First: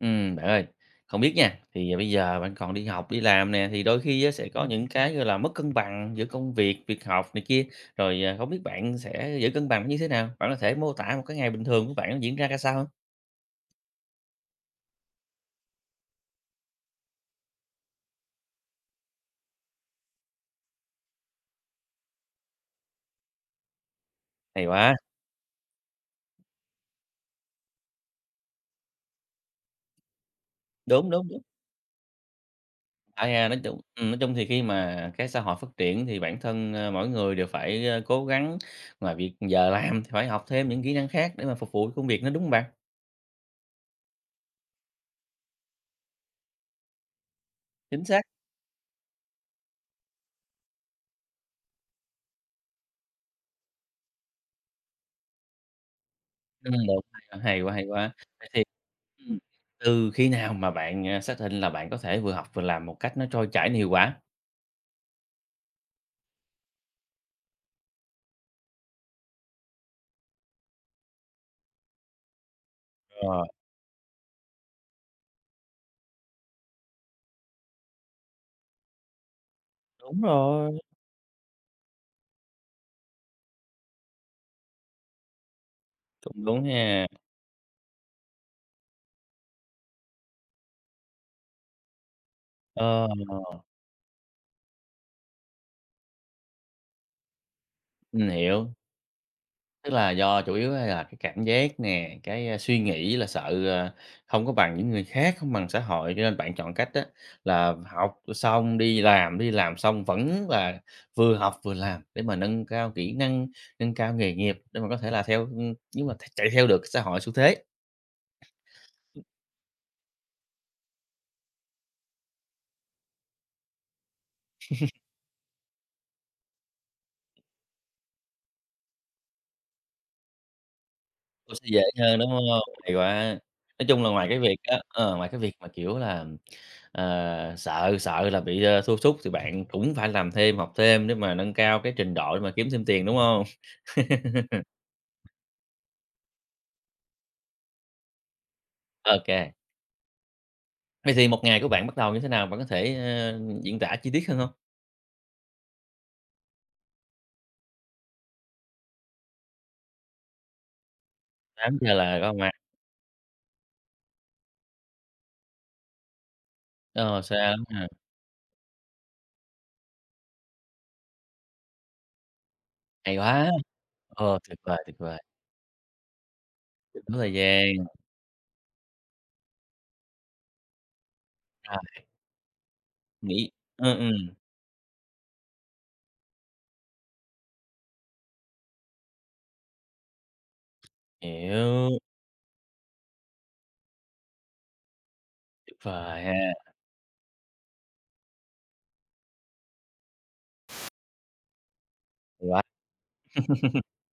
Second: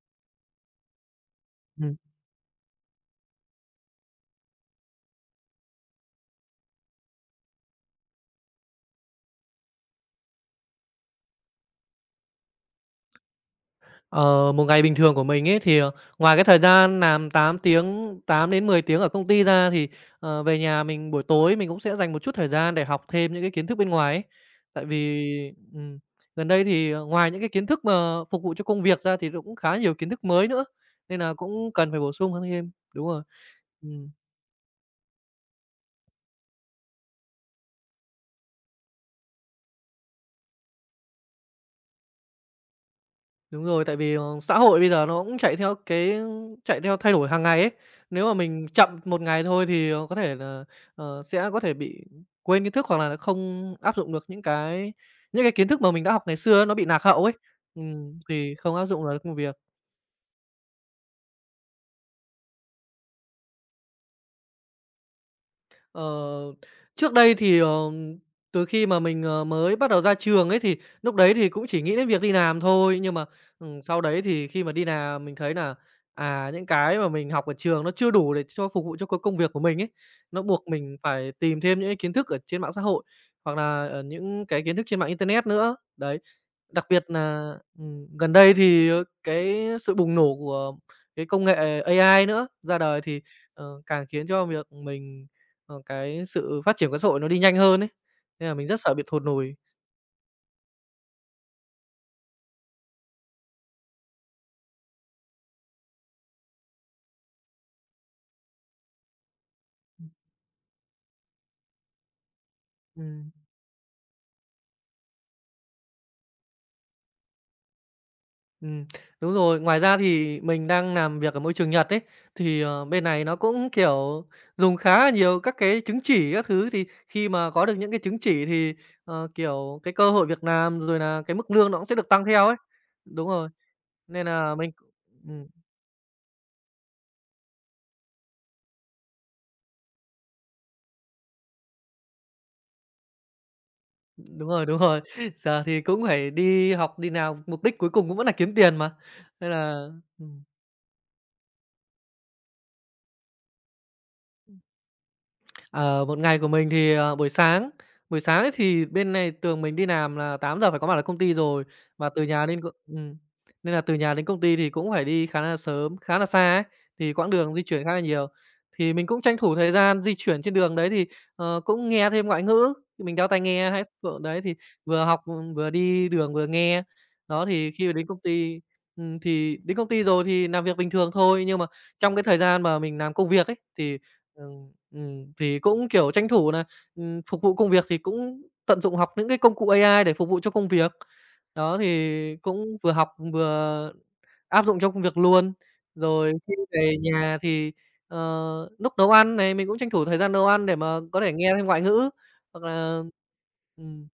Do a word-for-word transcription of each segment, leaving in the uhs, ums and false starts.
Ừ bạn ơi, không biết nha, thì Ừm, bây giờ bạn còn đi học, đi làm nè, thì đôi khi á sẽ có những cái, gọi là, mất cân bằng giữa công việc, việc học này kia, rồi, à, không biết bạn sẽ giữ cân bằng như thế nào? Bạn có thể mô tả một cái ngày bình thường của bạn nó diễn ra ra sao không? ờ, một ngày bình thường của mình ấy thì, ờ, ngoài cái thời gian làm tám tiếng, tám đến mười tiếng ở công ty ra thì, ờ, về nhà mình buổi tối mình cũng sẽ dành một chút thời gian để học thêm những cái kiến thức bên ngoài ấy. Hay Tại quá! vì, ừm, gần đây thì, ờ, ngoài những cái kiến thức mà phục vụ cho công việc ra thì cũng khá nhiều kiến thức mới nữa, Đúng, nên đúng, là đúng. cũng cần phải bổ sung hơn thêm. Đúng rồi. À, à, nói chung ừm, Ừm. nói chung thì khi mà cái xã hội phát triển thì bản thân, ơ, mỗi người đều phải, ơ, cố gắng, ngoài việc giờ làm thì phải học thêm những kỹ năng khác để mà phục vụ công việc nó đúng hông bạn? Đúng rồi, tại vì, ờ, xã hội bây giờ nó cũng chạy theo cái chạy theo thay đổi hàng ngày ấy. Chính xác. Nếu mà mình chậm một ngày thôi thì, ờ, có thể là, ờ, sẽ có thể bị quên kiến thức hoặc là không áp dụng được những cái những cái kiến thức mà mình đã học ngày xưa Ừm, nó bị được, lạc hay hậu ấy. quá, hay quá, hay quá. Ừm, Vậy thì thì không áp dụng được công ừm, việc. từ khi nào mà bạn, à, xác định là bạn có thể vừa học vừa làm một cách nó trôi chảy, nó hiệu quả? Ờ, trước đây thì, ờ, từ khi mà mình, ờ, mới bắt đầu ra trường ấy, thì lúc đấy thì cũng chỉ nghĩ đến việc đi làm thôi, nhưng mà, Ờ, ừm, sau đấy thì khi mà đi làm mình thấy là à, những cái mà mình học ở trường nó chưa đủ để cho phục vụ cho c công việc của mình ấy. đúng Nó buộc rồi, mình phải tìm thêm những cái kiến thức ở trên mạng xã hội, hoặc là, ờ, những cái kiến thức trên mạng internet nữa, đấy. cũng đúng Đặc biệt ha. là ừm, gần đây thì, ờ, cái sự bùng nổ của cái công nghệ a i nữa ra đời Ờ, thì, ờ, càng khiến cho việc mình ờ, cái sự phát triển của xã hội nó đi nhanh hơn ấy, mình nên là mình hiểu. rất sợ bị thụt lùi. Tức là do chủ yếu là cái cảm giác nè, cái, a, suy nghĩ là sợ, ờ, không có bằng những người khác, không bằng xã hội, cho nên bạn chọn cách đó là học xong đi làm, đi làm xong vẫn là vừa học vừa làm để mà nâng cao kỹ Ừm, năng, nâng cao nghề nghiệp để mà có thể là theo nhưng mà chạy theo được xã hội xu thế. ừm, đúng rồi. Ngoài ra thì mình đang làm việc ở môi trường Nhật ấy, thì, ờ, bên này nó cũng, kiểu, dùng khá là nhiều các cái chứng chỉ các thứ, thì khi mà có được những cái chứng chỉ thì, ờ, kiểu, cái cơ hội việc làm rồi là cái mức Cũng sẽ lương nó dễ cũng sẽ được hơn, tăng đúng hông? theo ấy. Hay Đúng quá! rồi. Nói chung là Nên ngoài cái là việc mình á cũng ờ, ngoài cái ừm, việc mà, kiểu là, ờ, sợ sợ là bị, ơ, thua sút thì bạn cũng phải làm thêm, học thêm để mà nâng cao cái trình độ để mà kiếm thêm tiền, đúng hông? đúng rồi, đúng rồi. Giờ thì cũng phải đi học, đi nào, mục đích cuối cùng cũng vẫn là kiếm tiền mà, Ô kê. nên là ừm. Vậy thì một ngày của bạn bắt đầu như thế nào? Bạn có thể, ơ, diễn tả chi tiết hơn hông? Ờ, một ngày của mình thì, ờ, buổi sáng, buổi sáng ấy thì bên này thường mình đi làm là tám giờ phải có mặt ở công ty rồi, Tám giờ và là từ có nhà mặt, đến c ừm, nên là từ nhà đến công ty thì cũng phải đi khá là sớm, khá là xa ấy, thì ờ, quãng xa đường di lắm chuyển ha. khá là nhiều. Thì mình cũng tranh thủ thời gian di chuyển trên đường đấy thì, ờ, cũng nghe thêm ngoại ngữ, thì mình Hay đeo tai quá! nghe hay Ờ, đấy thì tuyệt vời, tuyệt vừa vời, học, ừ, vừa đi đường vừa nghe. đúng thời Đó, gian, thì khi mà đến công ty, ừm, thì đến công ty rồi thì làm việc bình thường thôi, nhưng mà rồi, trong cái thời gian mà mình làm công việc nghỉ ấy ừm, thì, ừm, ừ, Ừm, thì cũng, kiểu, tranh thủ nà, ừm, phục vụ công việc thì cũng tận dụng học những cái công cụ a i để phục vụ cho công việc. Đó, hiểu, thì cũng vừa học vừa áp dụng trong công việc luôn. tuyệt vời ha, Rồi hay khi về nhà thì, ờ, lúc nấu ăn này, mình cũng tranh thủ thời gian nấu ăn để mà có thể nghe thêm ngoại ngữ, quá! hoặc là ừm,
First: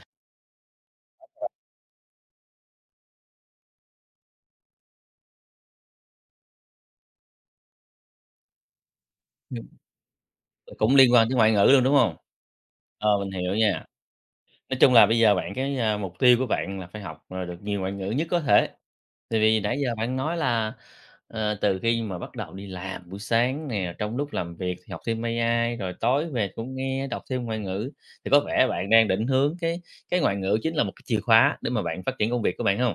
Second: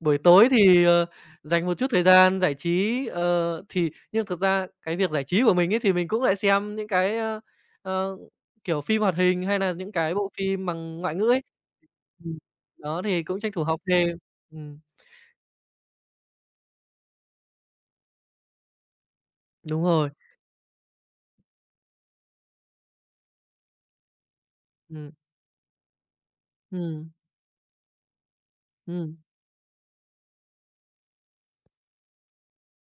buổi tối thì, ờ, dành một chút thời gian giải trí. Ờ, thì nhưng thực ra cái việc giải trí của mình ấy, thì mình cũng lại xem những cái, ơ, ờ, kiểu, phim hoạt hình hay Ừm, là những cái bộ phim cũng bằng liên ngoại quan ngữ tới ấy. ngoại ngữ luôn, đúng hông? Ừm, đó, Ờ, thì mình cũng tranh hiểu thủ học nha. thêm. Nói Ừm, chung là bây giờ bạn cái, a, mục tiêu của bạn là phải học, ờ, được nhiều ngoại ngữ nhất có thể. Tại vì nãy đúng giờ rồi. bạn nói là, ờ, từ khi mà bắt đầu đi làm buổi sáng nè, trong lúc làm việc thì học Ừm, thêm A I, rồi tối về cũng nghe, ừm, đọc thêm ngoại ngữ, thì có vẻ bạn đang ừm. định hướng cái cái ngoại ngữ chính là một cái chìa khóa để mà bạn phát triển công việc của bạn không?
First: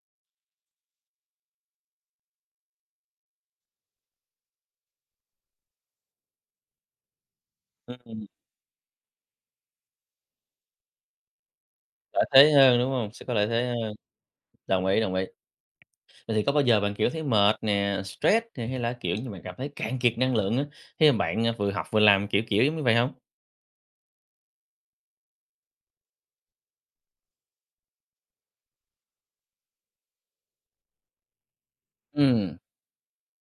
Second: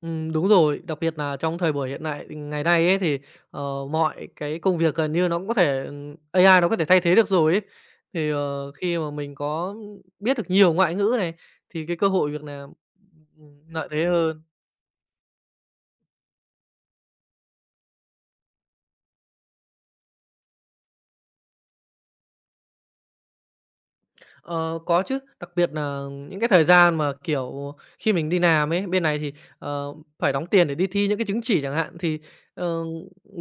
Ừm, đúng rồi, đặc biệt là trong thời buổi hiện nại ngày nay ấy, thì, ờ, mọi cái công việc gần như nó cũng có thể ừm, a i nó có thể thay thế được rồi ấy. Ừm, Thì, ờ, khi mà mình có biết được nhiều ngoại ngữ này, thì cái cơ lợi hội việc thế làm hơn, đúng không? Sẽ có lợi ừm, thế lợi hơn, thế hơn. đồng ý, đồng ý. Vậy thì có bao giờ bạn, kiểu, thấy mệt nè, stress nè, hay là, kiểu như, bạn cảm thấy cạn kiệt năng lượng á, khi mà bạn, à, vừa học vừa làm, kiểu, kiểu giống như vậy không? Ờ, có chứ, đặc biệt là những cái thời gian mà, kiểu, khi mình đi làm ấy, bên này thì, ờ, phải đóng tiền để đi thi những cái chứng chỉ chẳng hạn, thì, Ừm. ờ,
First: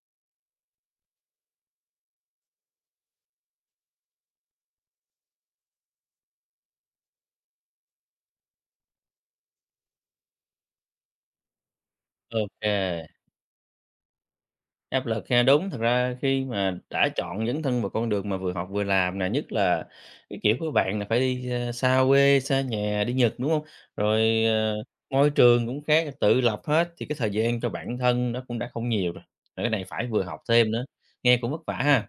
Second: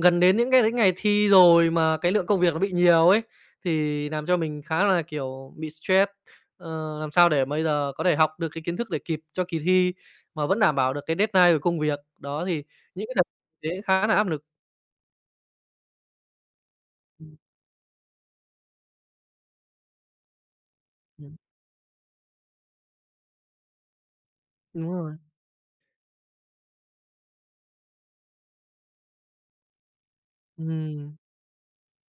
gần đến những cái đến ngày thi rồi mà cái lượng công việc nó bị nhiều ấy, thì làm cho mình khá là, kiểu, bị stress. Ờ, làm sao để bây giờ có thể học được cái kiến thức để kịp cho kỳ thi mà vẫn đảm bảo được cái deadline của công việc. Đó, thì những OK, cái đợt đấy khá là áp lực. áp lực ha. Đúng, thật ra khi mà đã Ừm, chọn dấn thân vào con đường mà vừa học vừa làm nè, nhất là cái kiểu của bạn là phải ừm, đi, ơ, xa quê, xa nhà, đi Nhật, đúng không? Rồi, ờ, đúng rồi, môi trường cũng khác, tự lập hết thì cái thời gian cho bản thân nó cũng đã không nhiều rồi, rồi cái này phải vừa học thêm nữa, ừm. nghe cũng vất vả ha.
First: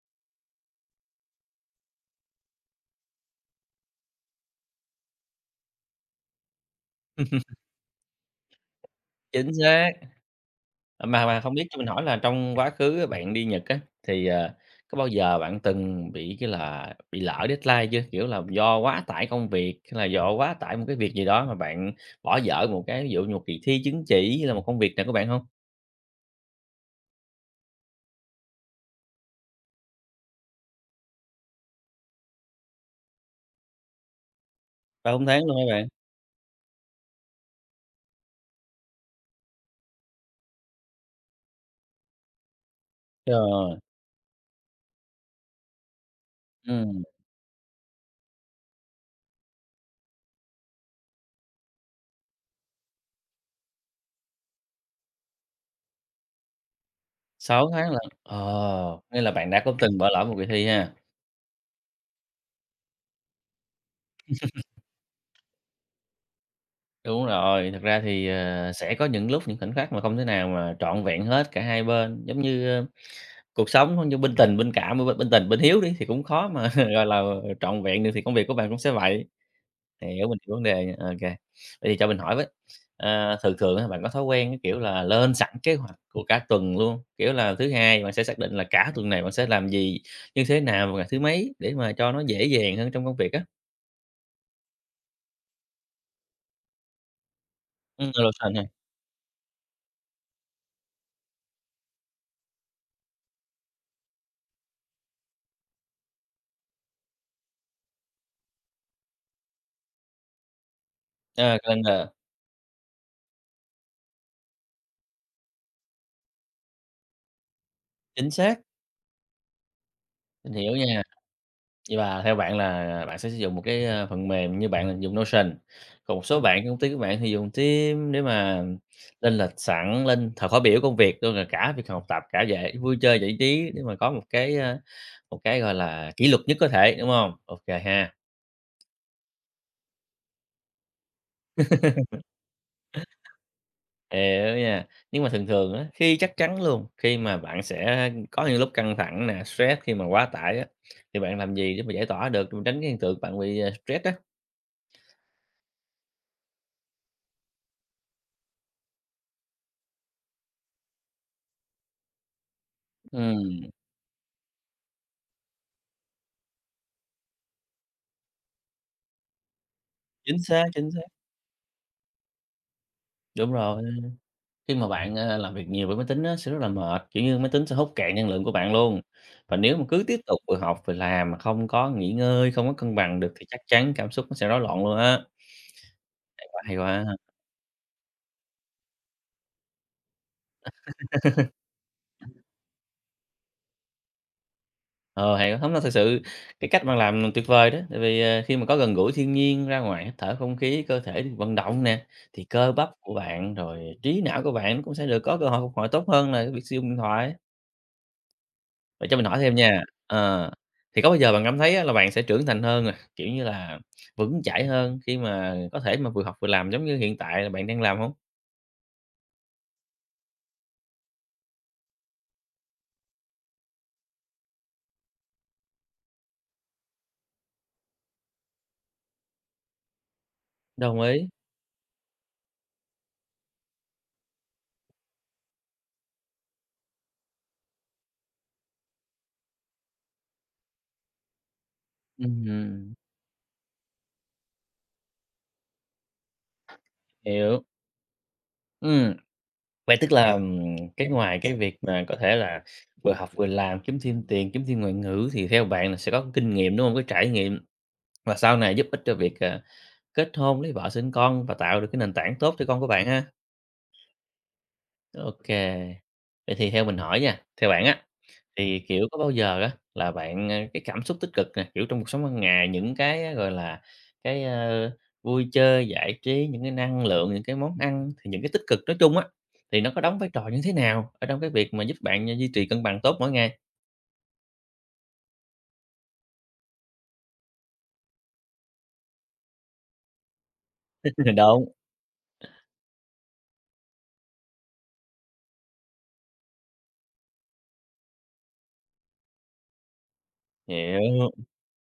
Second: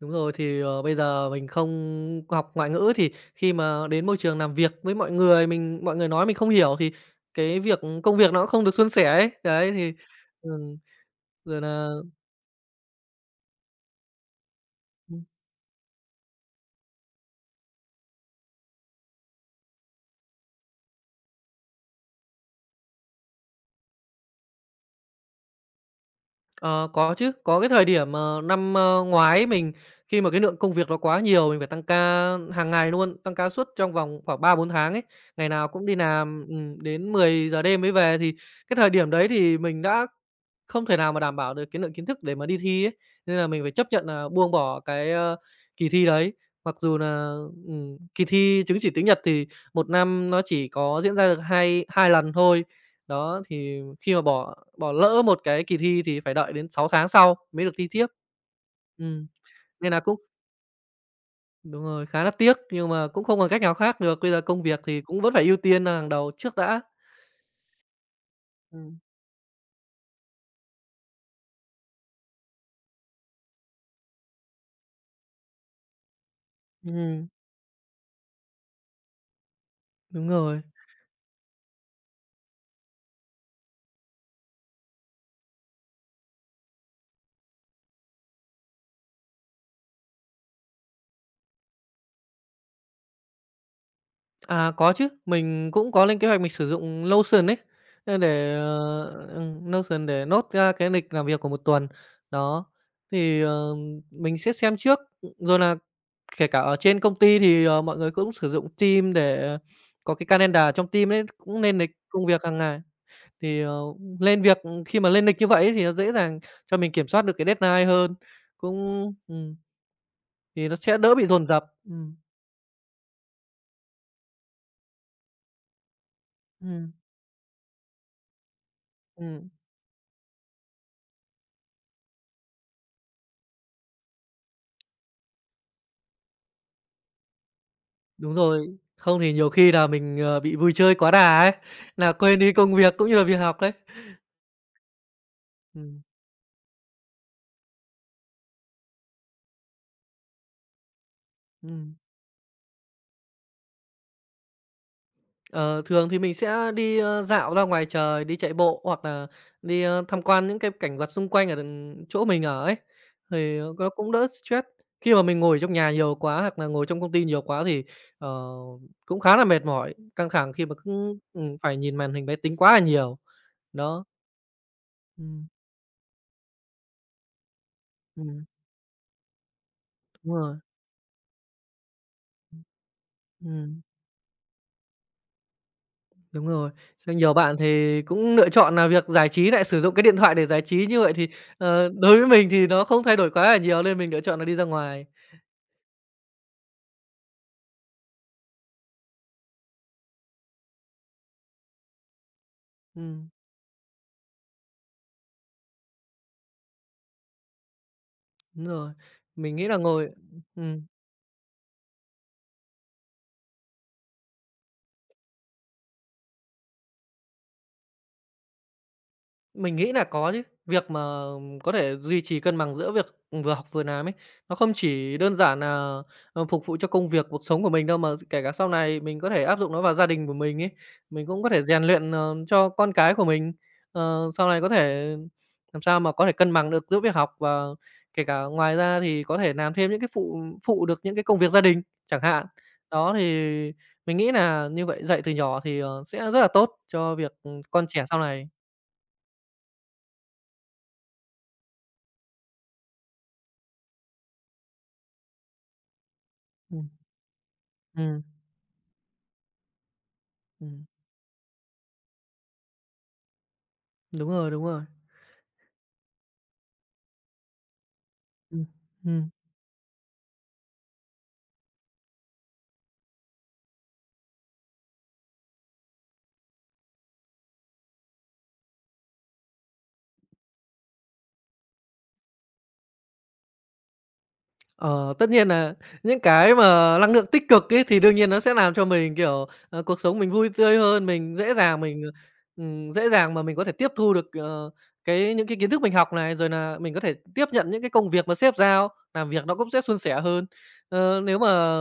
Đúng rồi, thì, ờ, bây giờ mình không học ngoại ngữ thì khi mà đến môi trường làm việc với mọi người, mình mọi người nói mình không hiểu thì cái việc công việc nó cũng không được suôn sẻ ấy. Chính Đấy, xác. thì ừm, Ờ, mà mà không rồi biết cho mình là. hỏi là trong quá khứ bạn đi Nhật á, thì, ờ, có bao giờ bạn từng bị cái là bị lỡ deadline chưa? Kiểu là, do quá tải công việc hay là do quá tải một cái việc gì đó mà bạn bỏ dở một cái ví dụ như một kỳ thi chứng chỉ hay là một công việc nào của bạn không? Ờ, có chứ, có cái thời điểm, ờ, năm, ơ, ngoái mình khi mà cái lượng công việc nó quá nhiều, mình phải tăng ca hàng ngày luôn, tăng ca suốt trong vòng khoảng ba bốn tháng ấy, Ba bốn tháng ngày luôn nào hả cũng bạn? đi làm, ừm, đến mười giờ đêm mới về. Thì cái thời điểm đấy thì mình đã không thể nào mà đảm bảo được cái lượng kiến thức để mà đi thi ấy, nên là mình phải Trời, chấp nhận là buông bỏ cái, ơ, kỳ thi đấy. Mặc dù ừm, là ừm, kỳ thi chứng chỉ tiếng Nhật thì một năm nó chỉ có diễn ra được hai hai lần thôi, đó, thì khi mà bỏ bỏ lỡ một cái kỳ thi thì phải đợi đến sáu tháng sau mới sáu được thi tháng tiếp. lận. Ờ, nghĩa Ừm, là bạn đã có nên từng là bỏ cũng lỡ một kỳ thi ha? đúng rồi, khá là tiếc nhưng mà cũng không còn cách nào khác được, bây giờ công việc thì cũng vẫn phải ưu tiên hàng đầu trước đã. Đúng rồi, thật ra thì, ờ, sẽ Ừm, có những lúc, những khoảnh khắc mà không thể nào mà trọn vẹn hết cả hai bên, giống như, cuộc sống cũng như bên tình, bên cảm, bên bên tình, bên hiếu đi thì cũng khó mà, gọi là, ừm. trọn vẹn được thì công việc của bạn cũng sẽ vậy. Hiểu, Đúng mình hiểu rồi. vấn đề nha, ô. Vậy thì cho mình hỏi với, ờ, thường thường á, bạn có thói quen, cái kiểu là, lên sẵn kế hoạch của cả tuần luôn. Kiểu là, thứ Hai bạn sẽ xác định là cả tuần này bạn sẽ làm gì, như thế nào và ngày thứ mấy để mà cho nó dễ dàng hơn trong công việc á? À, có chứ, mình cũng có lên kế hoạch mình sử dụng Notion ấy, Ừm, ơ, lên sẵn để, ha, ờ, ừm, Notion để nốt ra cái lịch làm việc của một tuần. Đó, thì, ờ, mình sẽ xem trước, rồi là kể cả ở trên công ty thì, ờ, mọi người cũng sử dụng team để có cái calendar trong team ấy, ờ, cũng lên lịch calendar, công việc hàng ngày. Thì, ờ, lên việc khi mà lên lịch như vậy ấy thì nó dễ dàng cho mình kiểm soát được cái deadline hơn, chính xác, cũng ừm, mình thì hiểu nó sẽ nha. đỡ bị dồn dập. Vậy Ừm, là theo bạn là bạn sẽ sử dụng một cái, a, phần mềm như bạn là dùng Notion, còn một số bạn trong công ty ừm, của bạn thì dùng Teams để mà lên lịch ừm. sẵn, lên thời khóa biểu công việc luôn, rồi cả việc học tập, cả dạy vui chơi giải trí để mà có một cái, a, một cái, gọi là, kỷ luật nhất có thể, đúng không? OK ha, Đúng rồi, không thì nhiều khi là mình, ờ, bị vui chơi quá đà ấy, là quên đi công việc cũng như là việc học đấy. hiểu nha. Nhưng mà thường thường á, Ừm, khi chắc chắn luôn, khi mà bạn sẽ có những lúc căng thẳng nè, stress khi mà quá tải á, thì bạn làm gì để ừm. mà giải tỏa được, để mà tránh cái hiện tượng bạn bị, à, stress á? Ờ, thường thì mình sẽ đi, ơ, dạo ra ngoài trời, đi chạy bộ hoặc là đi, ơ, tham quan những cái cảnh vật xung quanh ở đằng chỗ mình ở ấy, thì Ừm, ờ, nó cũng đỡ stress. Khi mà mình ngồi trong nhà nhiều quá hoặc là ngồi trong công ty nhiều quá thì, ờ, cũng khá là mệt mỏi, căng chính thẳng xác, khi mà chính xác, cứ, ừm, phải nhìn màn hình máy tính quá là nhiều. đúng rồi. Đó, Khi mà bạn, ờ, ừm, làm việc nhiều với máy tính á, sẽ rất là mệt, kiểu như, máy tính sẽ hút cạn năng lượng ừm, của bạn luôn. Và nếu mà cứ tiếp đúng tục vừa rồi, học vừa làm mà không có nghỉ ngơi, không có cân bằng được thì chắc ừm. chắn cảm xúc nó sẽ rối loạn luôn á. Đúng Hay quá, rồi. hay Rất quá! nhiều bạn thì cũng lựa chọn là việc giải trí lại sử dụng cái điện thoại để giải trí như vậy thì, ờ, đối với mình thì nó không thay đổi quá là nhiều nên mình lựa chọn là đi ra ngoài. Ờ, hay quá! Hông, thật sự cái cách bạn làm tuyệt vời đó, tại vì, ờ, khi mà có gần gũi thiên nhiên, ra ngoài hít thở không khí, cơ thể được vận động nè, thì cơ bắp của Ừm, bạn, rồi trí não của bạn cũng sẽ được có cơ hội phục hồi tốt hơn là cái việc sử dụng điện thoại. đúng rồi. Vậy cho mình hỏi thêm Mình nghĩ là nha, ngồi ờ, ừm. thì có bao giờ bạn cảm thấy á là bạn sẽ trưởng thành hơn nè, kiểu như là, vững chãi hơn khi mà có thể mà vừa học vừa làm giống như hiện tại là bạn đang làm hông? Mình nghĩ là có chứ. Việc mà có thể duy trì cân bằng giữa việc ừ, vừa học vừa làm ấy, nó không chỉ đơn giản là ờ, phục vụ cho công việc, cuộc sống của mình đâu, mà kể cả sau này mình có thể áp dụng nó vào gia đình của mình ấy. Đồng Mình ý, cũng có thể rèn luyện, ờ, cho con cái của mình, ờ, sau này có thể làm sao mà có thể cân bằng được giữa việc học và kể cả ngoài ra thì có thể làm thêm những cái phụ phụ được những cái công việc gia đình chẳng hạn. ừm. Đó, thì mình nghĩ là như vậy dạy từ nhỏ thì, ờ, sẽ rất là tốt cho việc, ừ, Hiểu, con trẻ sau này. ừm, vậy tức là, ừm, cái ngoài cái việc mà có thể là vừa học vừa làm, kiếm thêm tiền, kiếm thêm ngoại ngữ thì theo bạn là sẽ có kinh nghiệm, đúng Ừm, hông? Cái trải nghiệm ừm. và sau này giúp ích cho việc, à, kết hôn, lấy Ừm, vợ, sinh con và tạo được cái nền tảng tốt cho con của bạn ha. đúng rồi, đúng rồi. Ô kê, vậy thì theo mình hỏi nha, theo bạn á. Ừm, Thì, kiểu, có bao ừm. giờ á là bạn, ờ cái cảm xúc tích cực nè, kiểu, trong cuộc sống hàng ngày, những cái á, gọi là, cái, ơ, vui chơi, giải trí, những cái năng lượng, những cái món ăn, thì những cái tích cực nói chung á, thì nó có đóng vai trò như thế nào ở trong cái việc mà giúp bạn, ờ, duy trì cân bằng tốt mỗi ngày? Ờ, Tất nhiên là những cái mà năng lượng tích cực ấy thì đương nhiên nó sẽ làm cho mình, kiểu, ờ, cuộc sống mình vui tươi hơn, mình dễ Đúng, dàng mình, ờ, ừm, dễ dàng mà mình có thể tiếp thu được, ờ, cái những cái kiến thức mình học này, rồi là mình có thể tiếp nhận những cái công việc mà sếp giao, làm việc nó cũng sẽ suôn sẻ hơn. Ờ, hiểu, Nếu mà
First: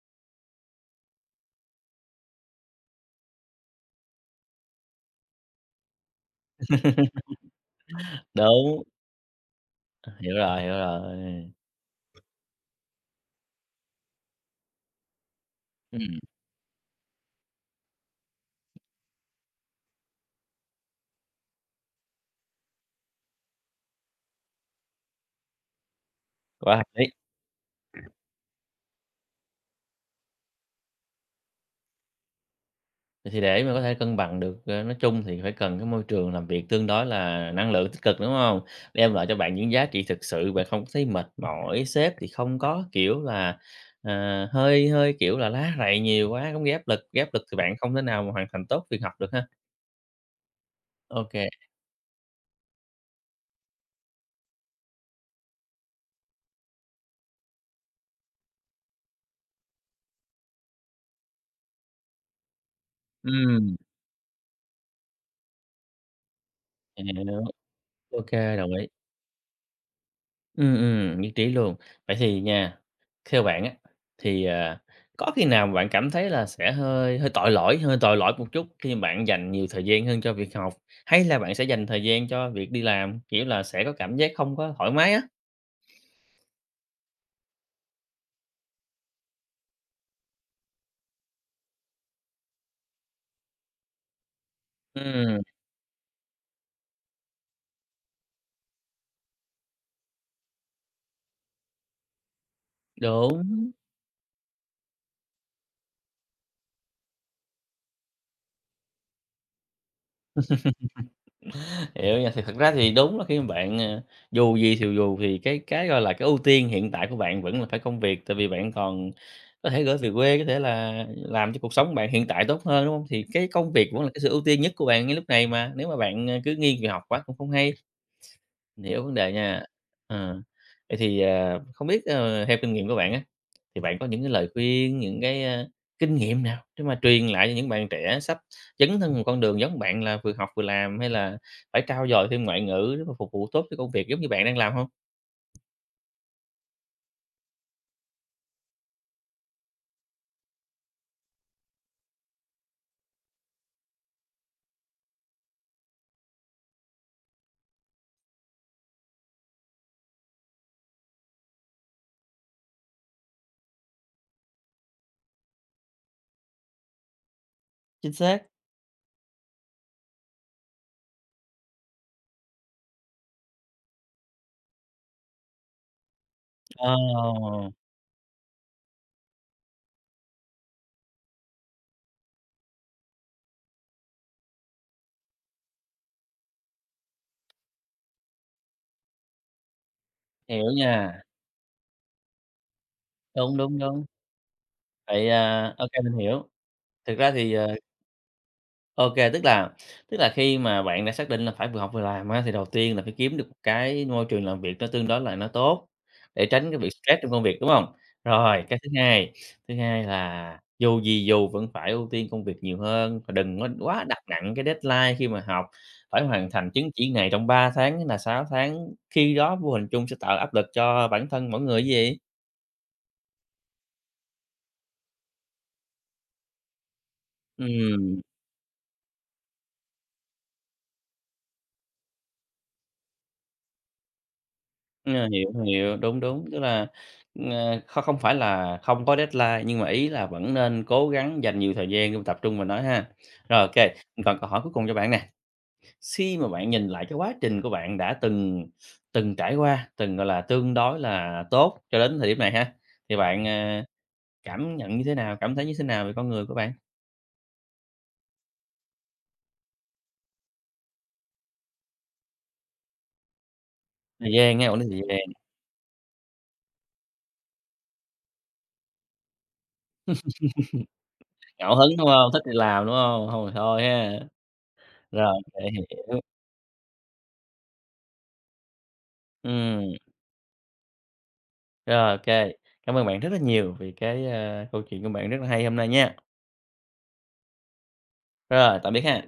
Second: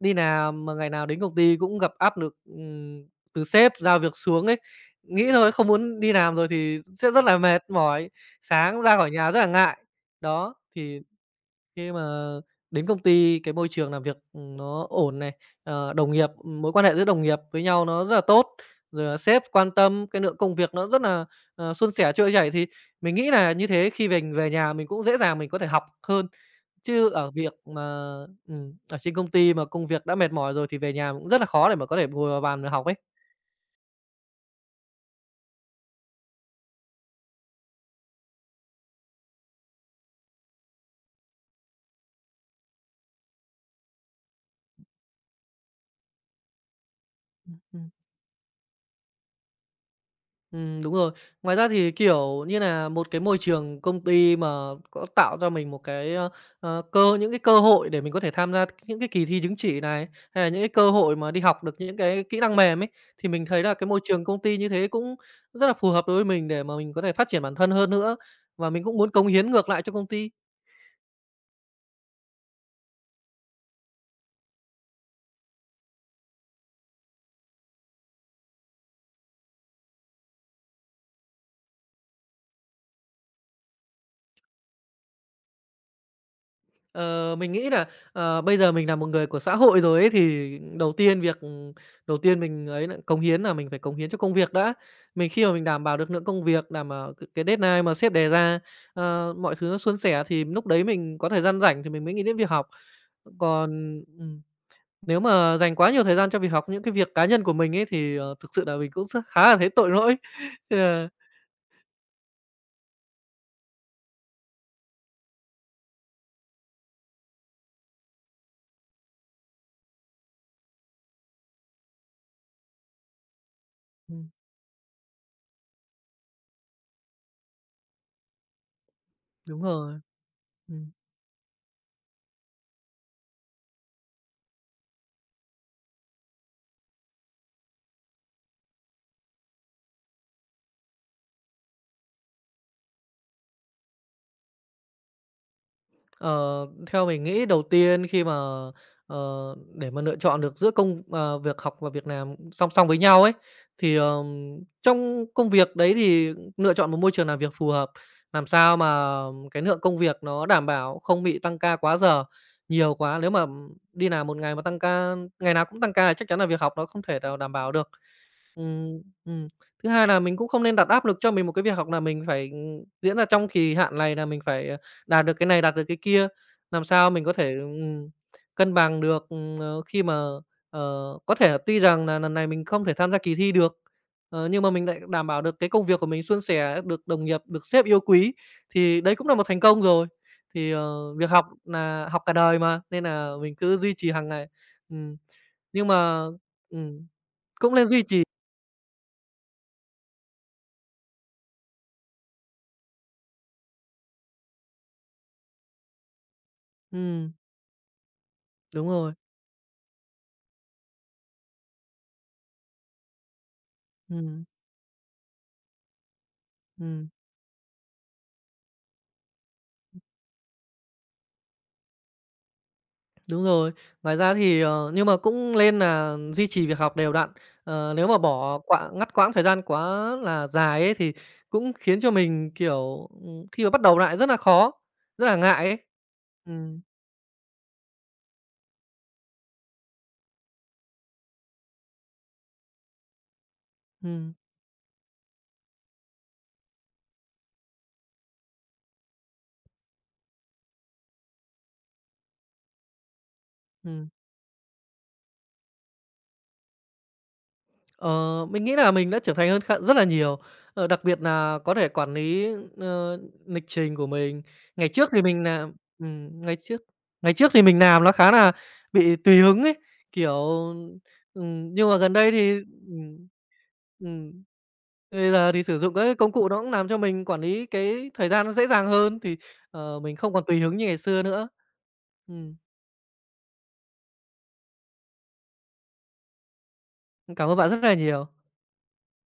đi làm mà ngày nào đến công ty cũng gặp áp lực, ừm, từ sếp giao việc xuống ấy, nghĩ thôi không muốn đi làm rồi thì sẽ rất là mệt mỏi, sáng đúng, ra khỏi nhà rất là ngại. hiểu Đó, rồi, hiểu thì rồi. khi mà đến công ty cái môi trường làm việc, nó ổn này, ờ, đồng Ừm, nghiệp, mối quan hệ giữa đồng nghiệp với nhau nó rất là tốt, rồi là sếp quan tâm, cái lượng công việc nó rất là ờ, suôn sẻ, trôi chảy thì mình nghĩ là như thế khi mình về nhà mình cũng dễ dàng mình có thể học hơn. quá hay Chứ đấy. ở việc mà ừm, ở trên công ty mà công việc đã mệt mỏi rồi thì về nhà cũng rất là khó để mà có thể ngồi vào bàn mà học ấy. Thì để mà có thể cân bằng được, ờ, nói chung thì phải cần cái môi trường làm việc tương đối là năng lượng tích cực, đúng không? Đem lại cho bạn những giá trị thực sự, bạn không có thấy mệt mỏi, sếp thì không có, kiểu là, ờ, hơi hơi, kiểu là, lá rầy nhiều quá cũng gây lực, gây lực thì bạn Ừm. không thể nào mà hoàn thành tốt việc học được ha. Ừm, đúng rồi. OK kê, Ngoài ra thì, kiểu như là một cái môi trường công ty mà có tạo cho mình một cái, ơ, ờ, cơ những cái cơ hội để mình có thể tham gia những cái kỳ thi chứng chỉ này, hay là những cái cơ hội mà đi học được những cái kỹ năng mềm ấy, thì mình thấy là ừm, cái môi trường công ty như thế cũng rất là phù hợp đối với mình để mà mình có thể phát hiểu, triển bản thân hơn nữa, ô đồng và mình ý. cũng muốn cống hiến ngược lại cho công ty. Ừ, ừm, nhất trí luôn. Vậy thì nha, theo bạn á, thì, à, có khi nào mà bạn cảm thấy là sẽ hơi hơi tội lỗi hơi tội lỗi một chút khi bạn dành nhiều thời gian hơn cho việc học, hay là bạn sẽ dành thời gian cho việc đi làm, kiểu là, sẽ có cảm giác không có thoải mái á? Ờ, mình nghĩ là ờ, bây giờ mình là một người của xã hội rồi ấy, thì đầu tiên việc đầu tiên mình ấy là cống hiến là mình phải cống hiến cho công việc đã. Mình Ừ, khi mà mình đảm bảo được lượng công việc, đảm bảo cái cái deadline mà sếp đề ra, ờ, mọi thứ nó suôn sẻ thì lúc đấy mình có thời gian rảnh thì mình mới nghĩ đến việc học. Còn, đúng. ừm, nếu mà dành quá nhiều thời gian cho việc học những cái việc cá nhân của mình ấy thì, ờ, thực sự là mình cũng rất khá là thấy tội lỗi. Nên là Hiểu nha, thì thật ra thì đúng là khi mà bạn, ờ, dù gì thì dù thì cái cái, gọi là, cái ưu tiên hiện tại của bạn vẫn là phải công việc, tại vì bạn còn có thể gửi về quê, có thể là làm cho cuộc sống bạn hiện tại tốt hơn, đúng không? Thì cái công việc vẫn là cái ừm, sự ưu tiên nhất của bạn ngay lúc này mà, nếu mà bạn, ờ, cứ nghiêng về học quá cũng không hay. Mình hiểu vấn đề nha. đúng rồi. Ờ, Ừm. vậy thì, ờ, không biết, ờ, theo kinh nghiệm của bạn á thì bạn có những cái lời khuyên, những cái, a, kinh nghiệm nào để mà truyền lại cho những bạn trẻ sắp dấn thân một con đường giống bạn là vừa học vừa làm, hay là phải trau dồi thêm ngoại ngữ để mà phục vụ tốt cho công việc giống như bạn đang làm không? Ờ, theo mình nghĩ đầu tiên khi mà, ờ, để mà lựa chọn được giữa công ờ, việc học và việc làm song song với nhau ấy, thì, ờm, trong công việc đấy thì lựa chọn một môi trường làm việc phù hợp, làm sao mà cái lượng công việc nó đảm bảo, không bị tăng ca quá giờ, nhiều quá. Nếu mà đi làm một ngày mà tăng ca ngày nào cũng tăng ca thì chắc chắn là việc học nó không thể nào đảm bảo được. Chính xác. Ừm, ừm. Thứ hai là mình cũng không nên đặt áp lực cho mình một cái việc học là mình phải, diễn ra trong kỳ hạn này là mình phải, ờ, đạt được cái này, đạt được cái kia. Làm Ờ, sao mình có thể, ừm, cân bằng được, ừm, ờ, khi mà, ờ, có thể là tuy rằng là lần này mình không thể tham gia kỳ thi được, ờ, nhưng mà mình lại đảm bảo được cái công việc của mình suôn sẻ, được đồng nghiệp, được sếp yêu quý, thì đấy cũng là một thành công rồi. hiểu Thì, ờ, nha. việc học là học cả đời mà, nên là mình Đúng, cứ đúng, duy đúng. trì hàng ngày. Ừm, Vậy, à ô nhưng mình mà hiểu. ừm, Thực ra thì, ờ, cũng nên duy trì. OK, tức là tức là khi mà bạn đã xác định là phải vừa học vừa làm á, thì đầu tiên là phải kiếm được một cái môi trường làm việc nó tương đối là nó tốt, để tránh cái việc stress trong Ừm, công việc, đúng không? Rồi, cái thứ đúng rồi. hai, thứ hai là dù gì dù vẫn phải ưu tiên công việc nhiều hơn và đừng có quá đặt Ừm, nặng cái deadline khi mà học, phải hoàn thành chứng ừm, chỉ này trong ba tháng hay là sáu tháng, khi đó vô hình chung sẽ tạo áp lực cho bản thân mỗi người chứ gì. đúng rồi. Ngoài ra thì, ờ, nhưng mà cũng nên là duy trì việc học đều đặn. Ờ, nếu mà Ừm. bỏ quãng ngắt quãng thời gian quá là dài ấy, thì cũng khiến cho mình, kiểu, ừm, khi mà bắt đầu lại rất là khó, rất Ờ, là hiểu, ngại ấy. hiểu, đúng, đúng, tức Ừm, là, ờ, không không phải là không có deadline, nhưng mà ý là vẫn nên cố gắng dành nhiều thời gian để mà tập trung vào nó ha. Rồi, OK, mình ừm, còn câu hỏi cuối cùng cho bạn nè, khi mà bạn nhìn lại cái quá trình của bạn đã từng từng trải qua, từng, gọi là, tương đối là tốt cho đến thời điểm này ha, thì bạn, ờ, ừm. cảm nhận như thế nào, cảm thấy như thế nào về con người của bạn? Ờ, mình nghĩ là mình đã trưởng thành hơn khá rất là nhiều, ờ, đặc biệt là có thể quản lý, ơ, lịch trình của Thời mình. gian nghe ổn lý Ngày thời trước gian, thì mình làm ừm, ngày trước ngày trước thì mình làm nó khá là bị tùy hứng ấy, kiểu, ừm, ngẫu nhưng hứng, mà đúng gần không? đây Thích thì thì làm, đúng ừm, không không thì thôi ha. ừm, bây Rồi, giờ thì OK, sử dụng các cái hiểu. công cụ nó cũng làm cho mình quản lý cái thời gian nó dễ dàng hơn, thì, Ừm. ờ, mình không còn tùy hứng như ngày xưa nữa. Rồi, OK. Ừm, Cảm ơn bạn rất là nhiều vì cái, a, câu chuyện của bạn rất là hay hôm nay nha. cảm ơn bạn rất là nhiều. Rồi, tạm biệt ha.